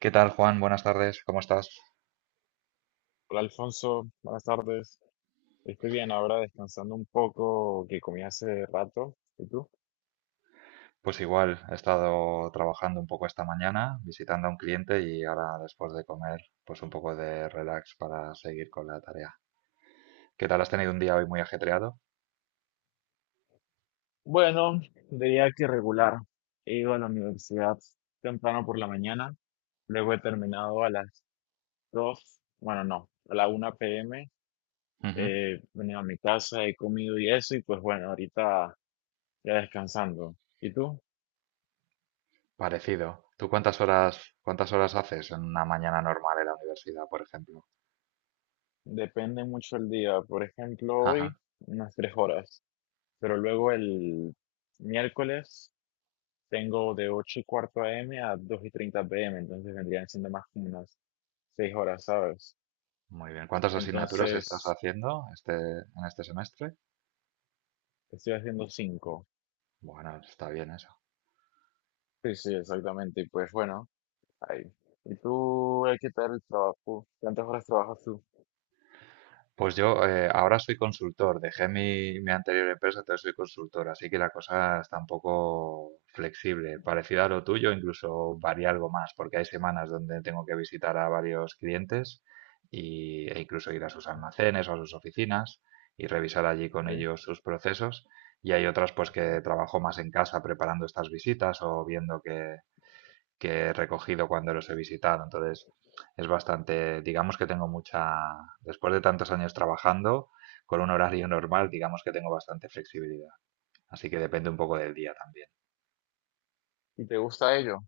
¿Qué tal, Juan? Buenas tardes, ¿cómo estás? Hola Alfonso, buenas tardes. Estoy bien, ahora descansando un poco que comí hace rato. ¿Y tú? Pues igual, he estado trabajando un poco esta mañana, visitando a un cliente y ahora después de comer, pues un poco de relax para seguir con la tarea. ¿Qué tal? ¿Has tenido un día hoy muy ajetreado? Bueno, diría que regular. He ido a la universidad temprano por la mañana, luego he terminado a las 2. Bueno, no, a la 1 p.m. Ujú. He venido a mi casa, he comido y eso, y pues bueno, ahorita ya descansando. ¿Y tú? Parecido. ¿Tú cuántas horas haces en una mañana normal en la universidad, por ejemplo? Depende mucho el día. Por ejemplo, hoy Ajá, unas 3 horas, pero luego el miércoles tengo de 8:15 a.m. a 2:30 p.m., entonces vendrían siendo más como unas 6 horas, ¿sabes? muy bien. ¿Cuántas asignaturas estás Entonces haciendo este, en este semestre? estoy haciendo 5. Bueno, está bien eso. Sí, sí, exactamente. Y pues bueno, ahí. ¿Y tú, qué tal el trabajo? ¿Cuántas horas trabajas tú? Pues yo ahora soy consultor, dejé mi anterior empresa, entonces soy consultor, así que la cosa está un poco flexible, parecida a lo tuyo, incluso varía algo más, porque hay semanas donde tengo que visitar a varios clientes y, e incluso ir a sus almacenes o a sus oficinas y revisar allí con ¿Sí? ellos sus procesos. Y hay otras pues Ujú. que trabajo más en casa preparando estas visitas o viendo que he recogido cuando los he visitado. Entonces, es bastante, digamos que tengo mucha, después de tantos años trabajando, con un horario normal, digamos que tengo bastante flexibilidad. Así que depende un poco del día también. ¿Y te gusta ello?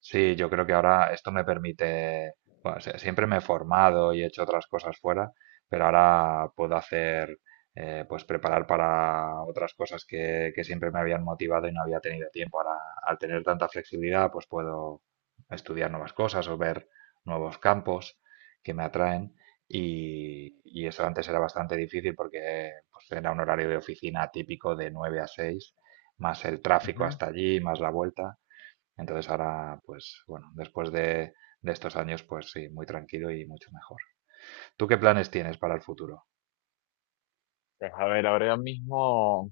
Sí, yo creo que ahora esto me permite, bueno, siempre me he formado y he hecho otras cosas fuera, pero ahora puedo hacer, pues preparar para otras cosas que siempre me habían motivado y no había tenido tiempo. Ahora, al tener tanta flexibilidad, pues puedo estudiar nuevas cosas o ver nuevos campos que me atraen. Y eso antes era bastante difícil porque pues, era un horario de oficina típico de 9 a 6 más el tráfico hasta allí, más la vuelta. Entonces ahora, pues bueno, después de estos años, pues sí, muy tranquilo y mucho mejor. ¿Tú qué planes tienes para el futuro? Pues a ver, ahora mismo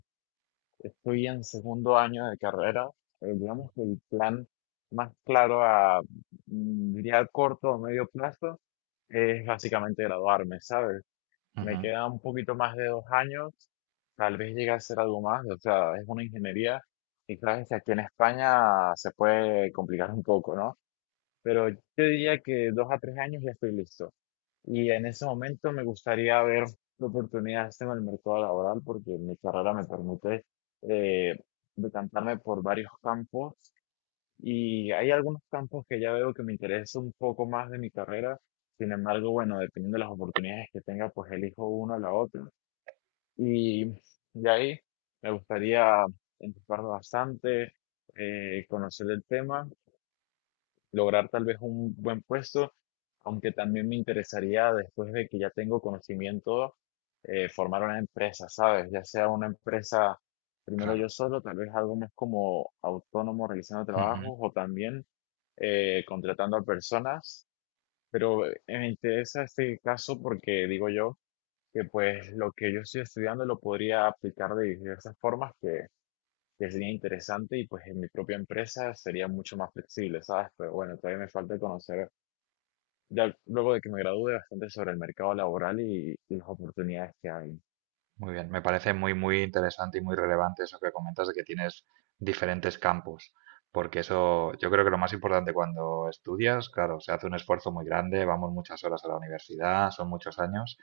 estoy en segundo año de carrera. Digamos que el plan más claro diría, a corto o medio plazo es básicamente graduarme, ¿sabes? Me Ujú, queda un poquito más de 2 años, tal vez llegue a ser algo más, o sea, es una ingeniería y sabes que aquí en España se puede complicar un poco, ¿no? Pero yo diría que 2 a 3 años ya estoy listo. Y en ese momento me gustaría ver qué oportunidades tengo en el mercado laboral porque mi carrera me permite eh, decantarme por varios campos y hay algunos campos que ya veo que me interesa un poco más de mi carrera. Sin embargo, bueno, dependiendo de las oportunidades que tenga, pues elijo uno o la otra. Y de ahí me gustaría enfocarme bastante, conocer el tema, lograr tal vez un buen puesto, aunque también me interesaría, después de que ya tengo conocimiento, formar una empresa, ¿sabes? Ya sea una empresa primero yo claro. solo, tal vez algo más como autónomo realizando Ujú. trabajos o también contratando a personas, pero me interesa este caso porque digo yo que pues lo que yo estoy estudiando lo podría aplicar de diversas formas que sería interesante y pues en mi propia empresa sería mucho más flexible, ¿sabes? Pero bueno, todavía me falta conocer, ya luego de que me gradúe, bastante sobre el mercado laboral y las oportunidades que hay. Muy bien, me parece muy, muy interesante y muy relevante eso que comentas de que tienes diferentes campos, porque eso yo creo que lo más importante cuando estudias, claro, se hace un esfuerzo muy grande, vamos muchas horas a la universidad, son muchos años,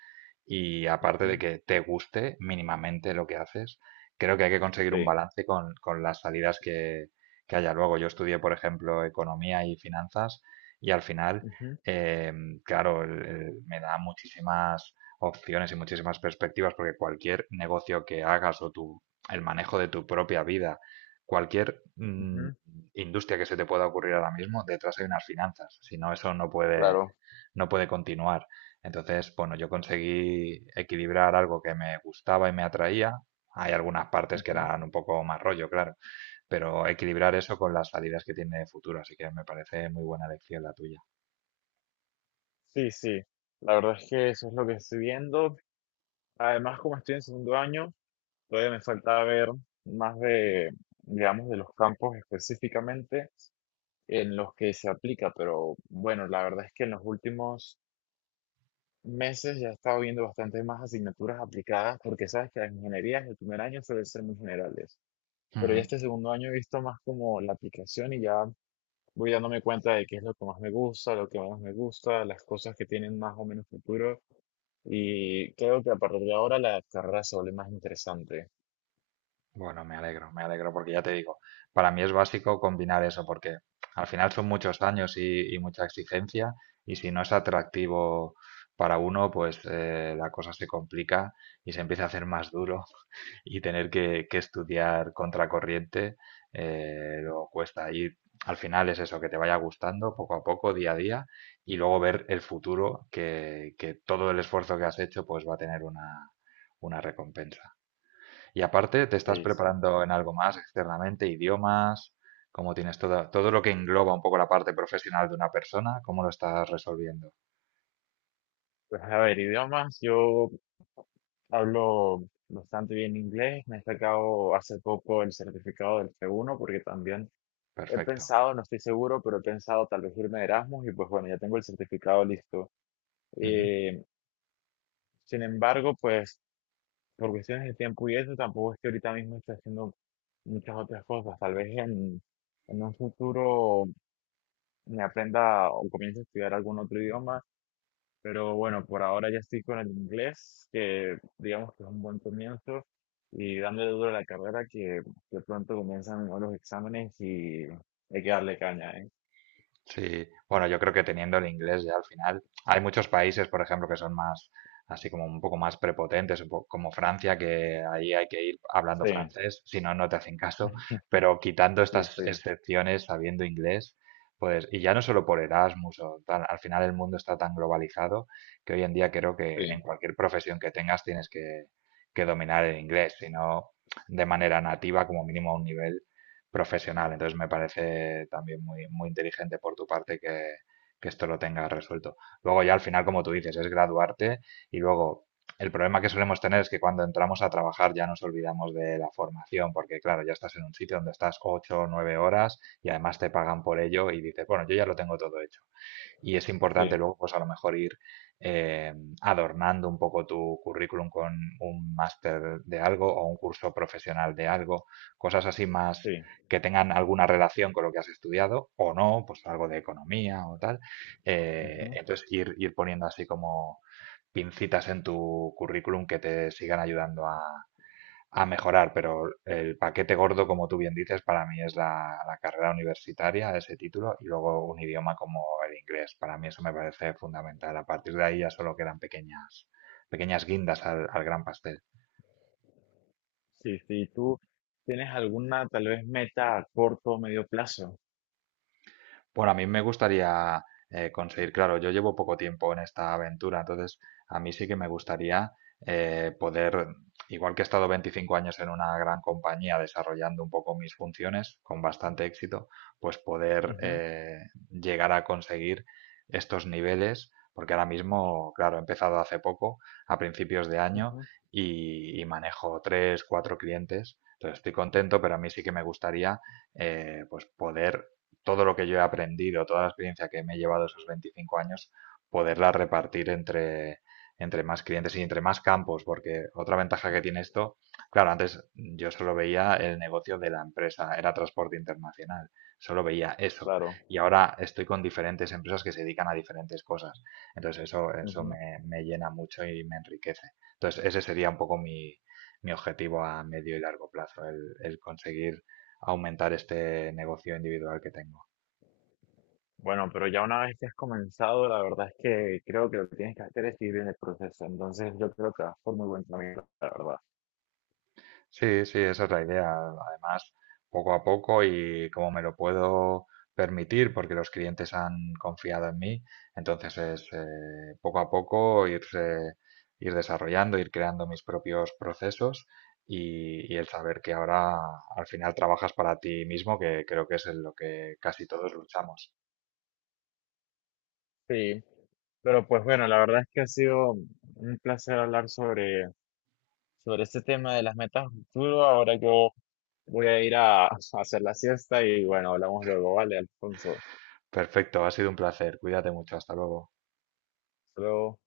y aparte de Ujú, que te guste mínimamente lo que haces, creo que hay que conseguir un sí, balance con las salidas que haya luego. Yo estudié, por ejemplo, economía y finanzas, y al final, ujú, claro, me da muchísimas opciones y muchísimas perspectivas, porque cualquier negocio que hagas o tu, el manejo de tu propia vida, cualquier ujú, industria que se te pueda ocurrir ahora mismo, detrás hay unas finanzas. Si no, eso claro, no puede continuar. Entonces, bueno, yo conseguí equilibrar algo que me gustaba y me atraía. Hay algunas partes que ujú. eran un poco más rollo, claro, pero equilibrar eso con las salidas que tiene de futuro. Así que me parece muy buena elección la tuya. Sí, sí, la verdad es que eso es lo que estoy viendo. Además, como estoy en segundo año, todavía me falta ver más de, digamos, de los campos específicamente en los que se aplica, pero bueno, la verdad es que en los últimos meses ya he estado viendo bastante más asignaturas aplicadas porque sabes que las ingenierías el primer año suelen ser muy generales, pero ya Ujú. este segundo año he visto más como la aplicación y ya voy dándome cuenta de qué es lo que más me gusta, lo que menos me gusta, las cosas que tienen más o menos futuro y creo que a partir de ahora la carrera se vuelve más interesante. Bueno, me alegro porque ya te digo, para mí es básico combinar eso porque al final son muchos años y mucha exigencia y si no es atractivo para uno, pues la cosa se complica y se empieza a hacer más duro y tener que estudiar contracorriente luego cuesta. Y al final es eso, que te vaya gustando poco a poco, día a día y luego ver el futuro que todo el esfuerzo que has hecho pues va a tener una recompensa. Y aparte, ¿te estás Sí, sí. preparando en algo más externamente? ¿Idiomas? ¿Cómo tienes todo lo que engloba un poco la parte profesional de una persona? ¿Cómo lo estás resolviendo? Pues a ver, idiomas, yo hablo bastante bien inglés, me he sacado hace poco el certificado del C1 porque también he Perfecto. pensado, no estoy seguro, pero he pensado tal vez irme de Erasmus y pues bueno, ya tengo el certificado listo. Ujú. Eh, sin embargo, pues por cuestiones de tiempo y eso, tampoco es que ahorita mismo esté haciendo muchas otras cosas. Tal vez en un futuro me aprenda o comience a estudiar algún otro idioma, pero bueno, por ahora ya estoy con el inglés, que digamos que es un buen comienzo, y dándole duro a la carrera que pronto comienzan los exámenes y hay que darle caña, ¿eh? Sí, bueno, yo creo que teniendo el inglés ya al final, hay muchos países, por ejemplo, que son más, así como un poco más prepotentes, un poco como Francia, que ahí hay que ir hablando Sí, francés, si no, no te hacen caso, pero quitando sí, estas sí. excepciones, sabiendo inglés, pues, y ya no solo por Erasmus o tal, al final el mundo está tan globalizado que hoy en día creo que en Sí, cualquier profesión que tengas tienes que dominar el inglés, si no de manera nativa, como mínimo a un nivel profesional. Entonces me parece también muy, muy inteligente por tu parte que esto lo tengas resuelto. Luego ya al final, como tú dices, es graduarte y luego el problema que solemos tener es que cuando entramos a trabajar ya nos olvidamos de la formación, porque claro, ya estás en un sitio donde estás 8 o 9 horas y además te pagan por ello y dices, bueno, yo ya lo tengo todo hecho. Y es importante sí, luego, pues a lo mejor ir eh, adornando un poco tu currículum con un máster de algo o un curso profesional de algo, cosas así más sí. que tengan alguna relación con lo que has estudiado o no, pues algo de economía o tal. Ujú. Entonces ir poniendo así como pincitas en tu currículum que te sigan ayudando a mejorar, pero el paquete gordo, como tú bien dices, para mí es la carrera universitaria, ese título, y luego un idioma como el inglés. Para mí eso me parece fundamental. A partir de ahí ya solo quedan pequeñas, pequeñas guindas al gran pastel. Sí, sí. ¿Tú tienes alguna tal vez meta a corto o medio plazo? Bueno, a mí me gustaría conseguir, claro, yo llevo poco tiempo en esta aventura, entonces a mí sí que me gustaría poder, igual que he estado 25 años en una gran compañía desarrollando un poco mis funciones con bastante éxito, pues poder Ujú, llegar a conseguir estos niveles, porque ahora mismo, claro, he empezado hace poco, a principios de año, ujú, y manejo tres, cuatro clientes, entonces estoy contento, pero a mí sí que me gustaría pues poder todo lo que yo he aprendido, toda la experiencia que me he llevado esos 25 años, poderla repartir entre más clientes y entre más campos, porque otra ventaja que tiene esto, claro, antes yo solo veía el negocio de la empresa, era transporte internacional, solo veía eso, claro, y ahora estoy con diferentes empresas que se dedican a diferentes cosas, entonces eso ujú. me, me llena mucho y me enriquece. Entonces ese sería un poco mi objetivo a medio y largo plazo, el conseguir aumentar este negocio individual que tengo. Bueno, pero ya una vez que has comenzado, la verdad es que creo que lo que tienes que hacer es seguir en el proceso. Entonces yo creo que vas por muy buen camino, la verdad. Sí, sí, esa es la idea. Además, poco a poco y como me lo puedo permitir, porque los clientes han confiado en mí, entonces es poco a poco irse, ir desarrollando, ir creando mis propios procesos y el saber que ahora al final trabajas para ti mismo, que creo que es en lo que casi todos luchamos. Sí, pero pues bueno, la verdad es que ha sido un placer hablar sobre este tema de las metas a futuro. Ahora yo voy a ir a hacer la siesta y bueno, hablamos luego, ¿vale, Alfonso? Perfecto, ha sido un placer. Cuídate mucho. Hasta luego. Hasta luego.